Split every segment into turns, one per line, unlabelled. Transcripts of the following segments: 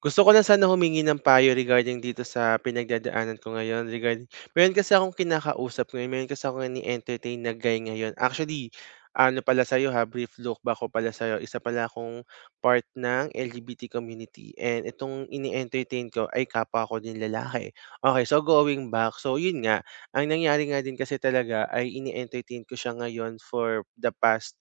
Gusto ko lang sana humingi ng payo regarding dito sa pinagdadaanan ko ngayon. Regarding, meron kasi akong kinakausap ngayon, meron kasi akong ni entertain na guy ngayon. Actually, ano pala sa'yo ha, brief look back ko pala sa'yo. Isa pala akong part ng LGBT community. And itong ini-entertain ko ay kapwa ko din lalaki. Okay, so going back. So yun nga, ang nangyari nga din kasi talaga ay ini-entertain ko siya ngayon for the past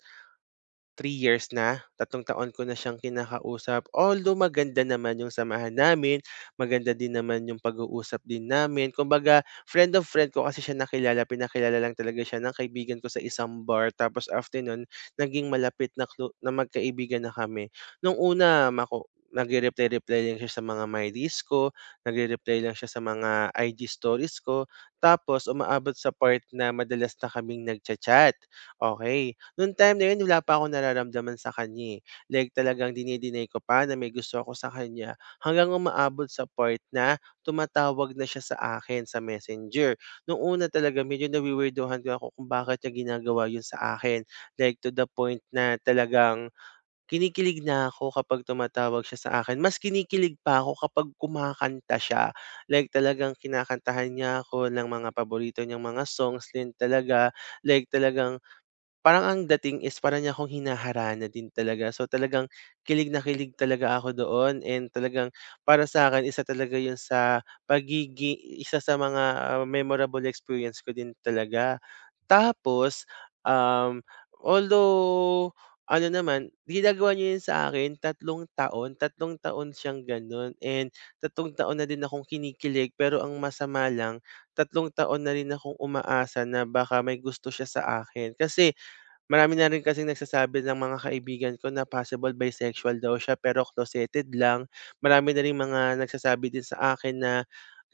3 years na, 3 taon ko na siyang kinakausap. Although maganda naman yung samahan namin, maganda din naman yung pag-uusap din namin. Kumbaga, friend of friend ko kasi siya nakilala, pinakilala lang talaga siya ng kaibigan ko sa isang bar. Tapos after nun, naging malapit na, na magkaibigan na kami. Nung una, nagre-reply-reply lang siya sa mga my reels ko, nagre-reply lang siya sa mga IG stories ko, tapos umaabot sa part na madalas na kaming nagchat-chat. Okay. Nung time na yun wala pa akong nararamdaman sa kanya, eh. Like talagang dini-deny ko pa na may gusto ako sa kanya hanggang umaabot sa part na tumatawag na siya sa akin sa Messenger. Nung una talaga medyo nawi-weirduhan din ako kung bakit niya ginagawa yun sa akin. Like to the point na talagang kinikilig na ako kapag tumatawag siya sa akin. Mas kinikilig pa ako kapag kumakanta siya. Like talagang kinakantahan niya ako ng mga paborito niyang mga songs din talaga. Like talagang Parang ang dating is para niya akong hinaharana din talaga. So, talagang kilig na kilig talaga ako doon and talagang para sa'kin isa talaga 'yun sa isa sa mga, memorable experience ko din talaga. Tapos, um, although ano naman, ginagawa niya 'yun sa akin 3 taon, tatlong taon siyang gano'n and 3 taon na din akong kinikilig, pero ang masama lang, 3 taon na rin akong umaasa na baka may gusto siya sa akin. Kasi marami na rin kasing nagsasabi ng mga kaibigan ko na possible bisexual daw siya pero closeted lang. Marami na ring mga nagsasabi din sa akin na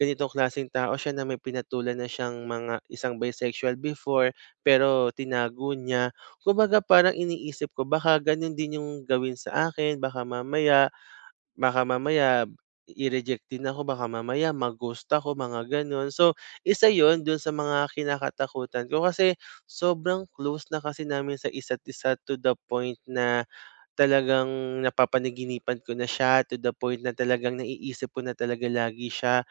ganitong klaseng tao siya na may pinatulan na siyang mga isang bisexual before pero tinago niya. Kumbaga parang iniisip ko baka ganun din yung gawin sa akin, baka mamaya i-reject din ako, baka mamaya ma-ghost ako, mga gano'n. So, isa yon dun sa mga kinakatakutan ko kasi sobrang close na kasi namin sa isa't isa to the point na talagang napapanaginipan ko na siya, to the point na talagang naiisip ko na talaga lagi siya.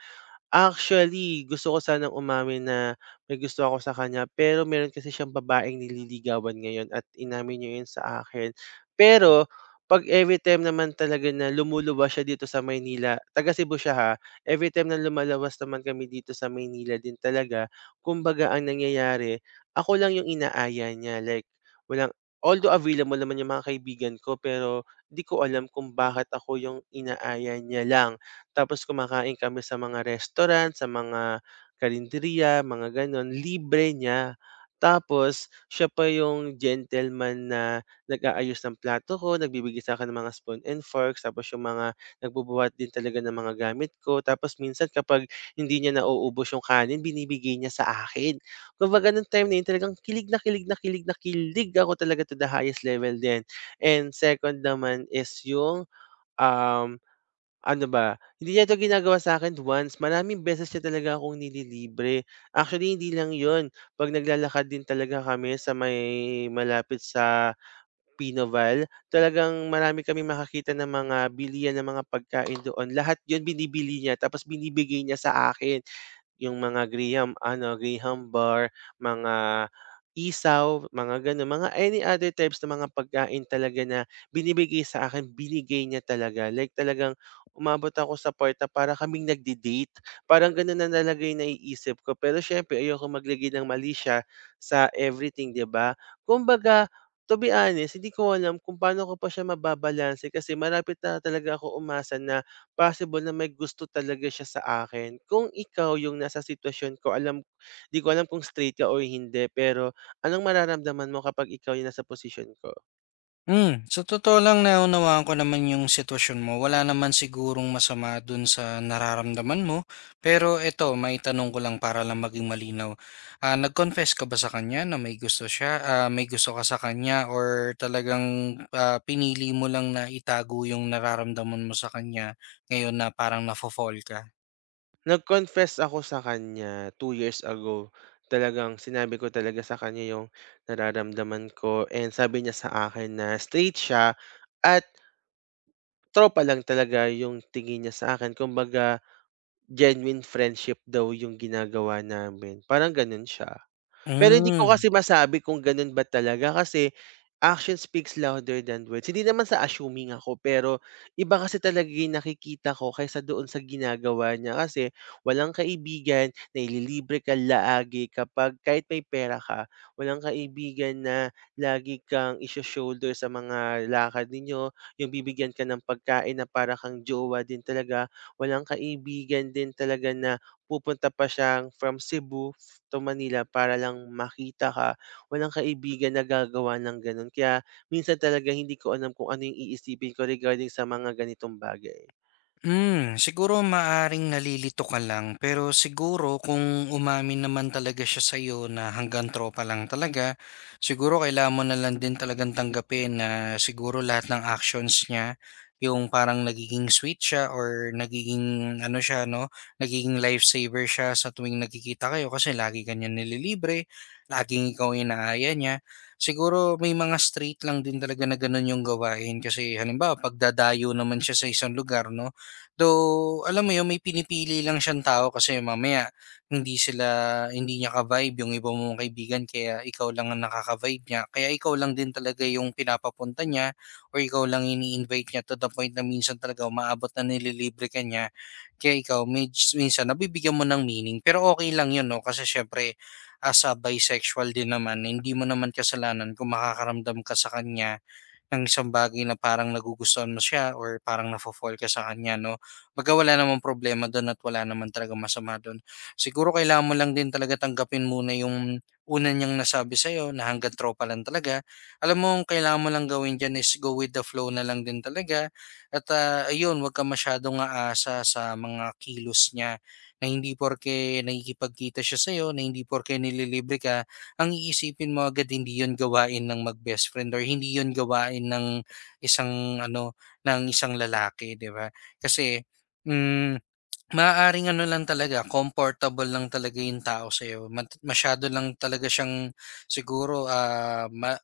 Actually, gusto ko sanang umamin na may gusto ako sa kanya, pero meron kasi siyang babaeng nililigawan ngayon at inamin niya 'yun sa akin. Pero 'pag everytime naman talaga na lumuluwas siya dito sa Maynila, taga Cebu siya ha, everytime na lumalawas naman kami dito sa Maynila din talaga, kumbaga ang nangyayari, ako lang 'yung inaaya niya, like walang although available naman 'yung mga kaibigan ko, pero 'di ko alam kung bakit ako 'yung inaaya niya lang. Tapos kumakain kami sa mga restaurant, sa mga karinderya, mga gano'n, libre niya. Tapos siya pa yung gentleman na nag-aayos ng plato ko, nagbibigay sa'kin ng mga spoon and forks, tapos yung mga nagbubuhat din talaga ng mga gamit ko. Tapos minsan kapag hindi niya nauubos yung kanin, binibigay niya sa akin. Kumbaga nung time na yun talagang kilig na kilig na kilig na kilig ako talaga to the highest level din. And second naman is yung, um ano ba, hindi niya 'to ginagawa sa'kin once, maraming beses niya talaga akong nililibre. Actually, hindi lang yon, 'pag naglalakad din talaga kami sa may malapit sa Pinoval, talagang marami kami makakita ng mga bilihan ng mga pagkain doon. Lahat yon binibili niya tapos binibigay niya sa akin. Yung mga graham ano, graham bar, mga isaw, mga gano'n, mga any other types ng mga pagkain talaga na binibigay sa akin, binigay niya talaga. Like talagang umabot ako sa part na para kaming nagde-date, parang gano'n na talaga yung naiisip ko. Pero siyempre ayokong maglagay ng mali siya sa everything, 'di ba? Kumbaga, to be honest, hindi ko alam kung paano ko pa siya mababalanse kasi malapit na talaga ako umasa na possible na may gusto talaga siya sa akin. Kung ikaw yung nasa sitwasyon ko, 'di ko alam kung straight ka o hindi, pero anong mararamdaman mo kapag ikaw yung nasa posisyon ko?
Sa totoo lang naunawaan ko naman yung sitwasyon mo. Wala naman sigurong masama dun sa nararamdaman mo. Pero eto, may tanong ko lang para lang maging malinaw. Ah, nag-confess ka ba sa kanya na may gusto siya, may gusto ka sa kanya or talagang pinili mo lang na itago yung nararamdaman mo sa kanya ngayon na parang nafo-fall ka?
Nag-confess ako sa kanya 2 years ago. Talagang sinabi ko talaga sa kanya yung nararamdaman ko and sabi niya sa akin na straight siya at tropa lang talaga yung tingin niya sa akin. Kumbaga, genuine friendship daw yung ginagawa namin, parang gano'n siya. Pero hindi ko
Hmm.
kasi masabi kung ganun ba talaga kasi action speaks louder than words. Hindi naman sa assuming ako, pero iba kasi talaga yung nakikita ko kaysa doon sa ginagawa niya kasi walang kaibigan na ililibre ka laagi kapag kahit may pera ka, walang kaibigan na lagi kang isyo-shoulder sa mga lakad ninyo, yung bibigyan ka ng pagkain na para kang jowa din talaga, walang kaibigan din talaga na pupunta pa siyang from Cebu to Manila para lang makita ka, walang kaibigan na gagawa ng gano'n. Kaya minsan talaga hindi ko alam kung ano yung iisipin ko regarding sa mga ganitong bagay.
Siguro maaring nalilito ka lang pero siguro kung umamin naman talaga siya sa'yo na hanggang tropa lang talaga, siguro kailangan mo na lang din talagang tanggapin na siguro lahat ng actions niya, yung parang nagiging sweet siya or nagiging ano siya 'no, nagiging lifesaver siya sa tuwing nagkikita kayo kasi lagi ka niya nililibre, laging ikaw yung inaaya niya. Siguro may mga street lang din talaga na gano'n yung gawain kasi halimbawa pagdadayo naman siya sa isang lugar 'no. Though, alam mo yun, may pinipili lang siyang tao kasi mamaya hindi sila hindi niya ka-vibe yung iba mong kaibigan kaya ikaw lang ang nakaka-vibe niya. Kaya ikaw lang din talaga yung pinapapunta niya or ikaw lang ini-invite niya to the point na minsan talaga umaabot na nililibre ka niya. Kaya ikaw, minsan nabibigyan mo ng meaning. Pero okay lang yun, no? Kasi syempre, as a bisexual din naman, hindi mo naman kasalanan kung makakaramdam ka sa kanya ng isang bagay na parang nagugustuhan mo siya or parang nafo-fall ka sa kanya 'no. 'Baga wala namang problema dun at wala naman talagang masama dun. Siguro kailangan mo lang din talaga tanggapin muna yung una niyang nasabi sa'yo na hangga't tropa lang talaga. Alam mo ang kailangan mo lang gawin diyan is go with the flow na lang din talaga at, ayun huwag kang masyadong aasa sa mga kilos niya na hindi porke nakikipagkita siya sa'yo, na hindi porke nililibre ka ang iisipin mo agad hindi yon gawain ng mag-best friend or hindi yon gawain ng isang ano, ng isang lalaki, 'di ba? Kasi, hmm, maaaring ano lang talaga, comfortable lang talaga yung tao sa'yo. Masyado lang talaga siyang siguro,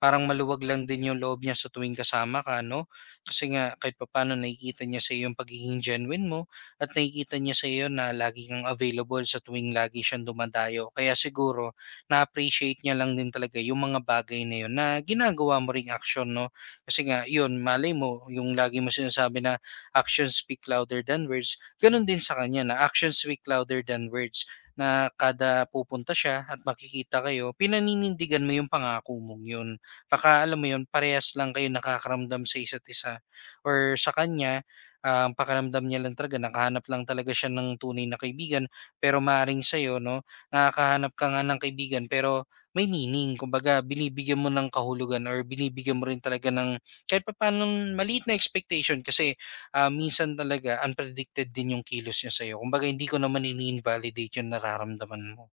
parang maluwag lang din yung loob niya sa tuwing kasama ka 'no? Kasi nga kahit papaano nakikita niya sa'yo yung pagiging genuine mo at nakikita niya sa'yo na lagi kang available sa tuwing lagi siyang dumadayo. Kaya siguro na-appreciate niya lang din talaga yung mga bagay na yun na ginagawa mo ring action 'no? Kasi nga yun, malay mo yung lagi mo sinasabi na actions speak louder than words, ganun din sa kanya na actions speak louder than words na kada pupunta siya at makikita kayo, pinaninindigan mo yung pangako mong yun. Baka alam mo 'yun, parehas lang kayo nakakaramdam sa isa't isa or sa kanya, ang pakiramdam niya lang talaga nakahanap lang talaga siya ng tunay na kaibigan. Pero maaaring sa'yo 'no, nakakahanap ka nga ng kaibigan pero may meaning. Kumbaga binibigyan mo ng kahulugan or binibigyan mo rin talaga ng kahit papaanong maliit na expectation kasi, minsan talaga unpredicted din 'yung kilos niya sa'yo. Kumbaga hindi ko naman ini-invalidate 'yung nararamdaman mo.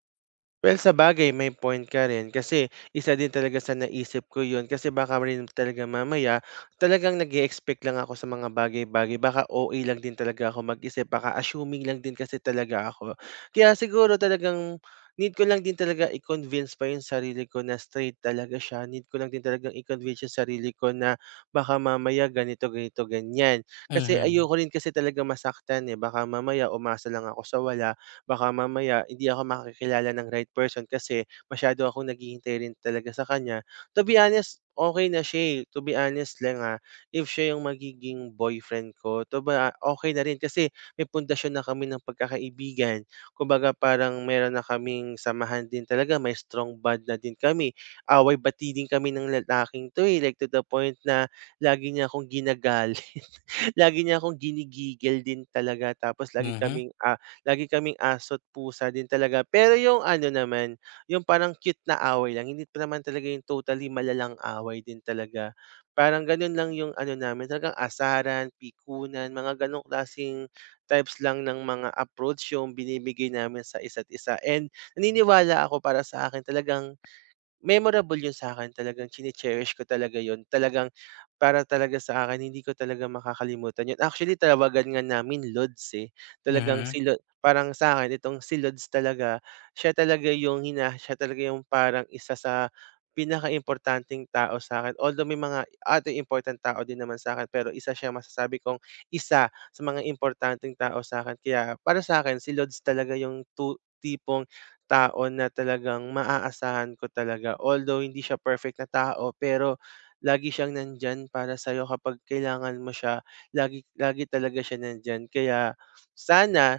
Well, sa bagay may point ka rin kasi isa din talaga sa naisip ko yun kasi baka rin talaga mamaya talagang nag expect lang ako sa mga bagay-bagay. Baka OA lang din talaga ako mag-isip. Baka assuming lang din kasi talaga ako. Kaya siguro talagang need ko lang din talaga i-convince pa yung sarili ko na straight talaga siya. Need ko lang din talagang i-convince yung sarili ko na baka mamaya ganito, ganito, ganyan. Kasi
Mhm,
ayoko rin kasi talaga masaktan, eh. Baka mamaya umasa lang ako sa wala, baka mamaya hindi ako makakilala ng right person kasi masyado akong naghihintay rin talaga sa kanya. To be honest, okay na siya, eh. To be honest lang, ah, if siya yung magiging boyfriend ko, 'to ba, ah, okay na rin kasi may pundasyon na kami ng pagkakaibigan. Kumbaga parang meron na kaming samahan din talaga, may strong bond na din kami. Away-bati din kami ng lalaking 'to, eh, like to the point na lagi niya akong ginagalit. Lagi niya akong ginigigil din talaga tapos lagi
mhm,
kaming, ah, lagi kaming aso't pusa din talaga. Pero yung ano naman, yung parang cute na away lang, hindi pa naman talaga yung totally malalang away din talaga. Parang gano'n lang yung ano namin, talagang asaran, pikunan, mga gano'ng klaseng types lang ng mga approach yung binibigay namin sa isa't isa and naniniwala ako para sa akin talagang memorable yun sa akin, talagang chine-cherish ko talaga yun. Talagang para talaga sa akin hindi ko talaga makakalimutan yun. Actually tinawagan nga namin Lods, eh. Talagang
mhm.
si Lo parang sa akin, itong si Lods talaga, siya talaga yung parang isa sa pinakaimportanteng tao sa'kin. Although may mga other important tao din naman sa akin, pero isa siya masasabi kong isa sa mga importanteng tao sa akin. Kaya para sa'kin si Lods talaga yung tipong tao na talagang maaasahan ko talaga. Although hindi siya perfect na tao, pero lagi siyang nandiyan para sa'yo kapag kailangan mo siya. Lagi lagi talaga siya nandiyan. Kaya sana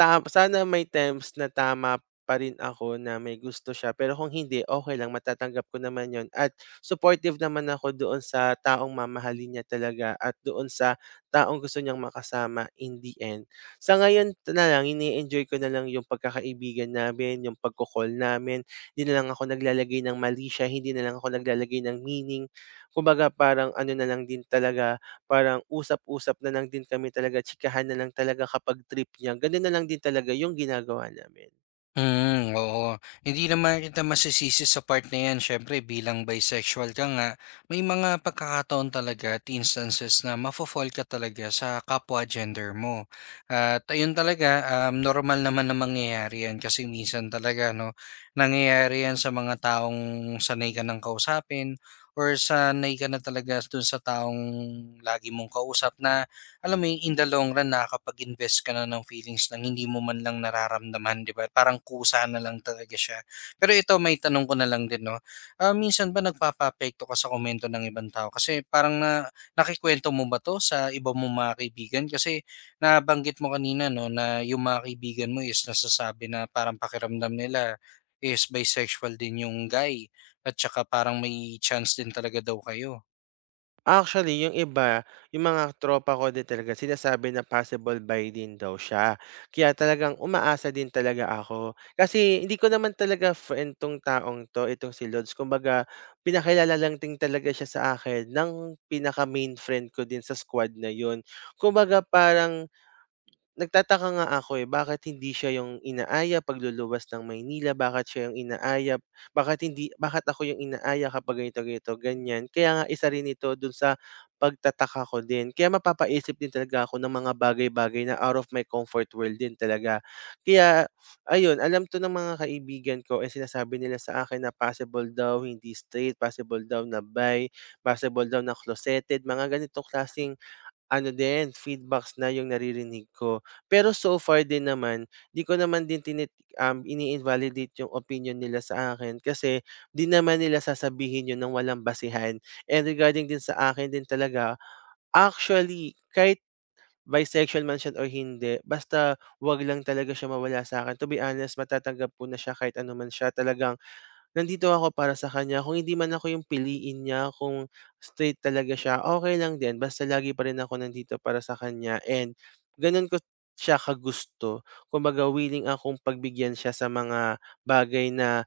Sana may times na tama pa rin ako na may gusto siya, pero kung hindi, okay lang, matatanggap ko naman yon at supportive naman ako doon sa taong mamahalin niya talaga at doon sa taong gusto niyang makasama in the end. Sa ngayon na lang ini-enjoy ko na lang 'yung pagkakaibigan namin, 'yung pagko-call namin, hindi na lang ako naglalagay ng mali siya, hindi na lang ako naglalagay ng meaning. Kumbaga parang ano na lang din talaga Parang usap-usap na lang din kami talaga, chikahan na lang talaga kapag trip niya, gano'n na lang din talaga 'yung ginagawa namin.
Hmm, oo. Hindi naman kita masisisi sa part na yan. Siyempre, bilang bisexual ka nga, may mga pagkakataon talaga at instances na mafo-fall ka talaga sa kapwa gender mo. At ayun talaga, normal naman na mangyayari yan kasi minsan talaga, no, nangyayari yan sa mga taong sanay ka ng kausapin or sanay ka na talaga dun sa taong lagi mong kausap na alam mo yun, in the long run nakakapag-invest ka na ng feelings ng hindi mo man lang nararamdaman, 'di ba? Parang kusa na lang talaga siya. Pero ito, may tanong ko na lang din, no? Ah, minsan ba nagpapapekto ka sa komento ng ibang tao? Kasi parang nakikwento mo ba to sa iba mo mga kaibigan? Kasi nabanggit mo kanina, no, na yung mga kaibigan mo is nasasabi na parang pakiramdam nila is bisexual din yung guy at saka parang may chance din talaga daw kayo.
Actually, 'yung iba, 'yung mga tropa ko din talaga sinasabi na possible buy din daw siya, kaya talagang umaasa din talaga ako. Kasi hindi ko naman talaga friend 'tong taong 'to, itong si Lods, kumbaga pinakilala lang din talaga siya sa akin ng pinaka-main friend ko din sa squad na 'yun. Kumbaga parang nagtataka nga ako, eh, bakit hindi siya yung inaaya pagluluwas ng Maynila, bakit siya yung inaaya, bakit ako yung inaaya kapag ganito, ganito, ganyan. Kaya nga isa rin ito dun sa pagtataka ko din. Kaya mapapaisip din talaga ako ng mga bagay-bagay na out of my comfort world din talaga. Kaya ayun, alam 'to ng mga kaibigan ko, eh, sinasabi nila sa akin na possible daw hindi straight, possible daw na bi, possible daw na closeted, mga ganito klaseng ano din, feedbacks na yung naririnig ko. Pero so far din naman, 'di ko naman din ini-invalidate yung opinion nila sa akin kasi 'di naman nila sasabihin yun ng walang basehan. And regarding din sa akin din talaga, actually, kahit bisexual man siya or hindi, basta 'wag lang talaga siya mawala sa akin. To be honest, matatanggap ko na siya kahit ano man siya. Talagang nandito ako para sa kanya kung hindi man ako yung piliin niya, kung straight talaga siya, okay lang din basta lagi pa rin ako nandito para sa kanya and gano'n ko siya kagusto. Kumbaga willing akong pagbigyan siya sa mga bagay na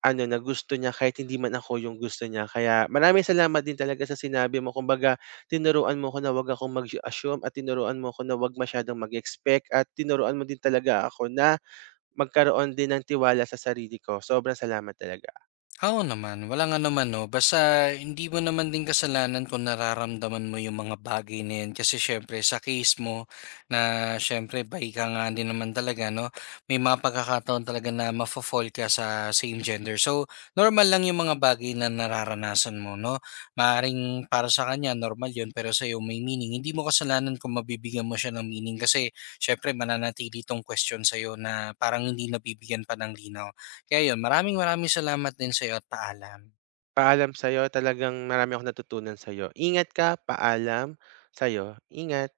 ano, na gusto niya kahit hindi man ako yung gusto niya. Kaya maraming salamat din talaga sa sinabi mo. Kumbaga tinuruan mo ko na 'wag akong mag-assume at tinuruan mo ko na 'wag masyadong mag-expect at tinuruan mo din talaga ako na magkaroon din ng tiwala sa sarili ko. Sobrang salamat talaga.
Oo naman, wala nga naman 'no, basta hindi mo naman din kasalanan kung nararamdaman mo yung mga bagay na yan kasi siyempre sa case mo na siyempre bi ka nga din naman talaga 'no, may mga pagkakataon talaga na mafo-fall ka sa same gender. So, normal lang yung mga bagay na nararanasan mo 'no, maaaring para sa kanya normal yun pero sa'yo may meaning. Hindi mo kasalanan kung mabibigyan mo siya ng meaning kasi siyempre mananatili 'tong question sa'yo na parang hindi nabibigyan pa ng linaw. Kaya yun, maraming maraming salamat din sa'yo at paalam.
Paalam sa'yo, talagang marami akong natutunan sa'yo. Ingat ka, paalam, sa'yo, ingat.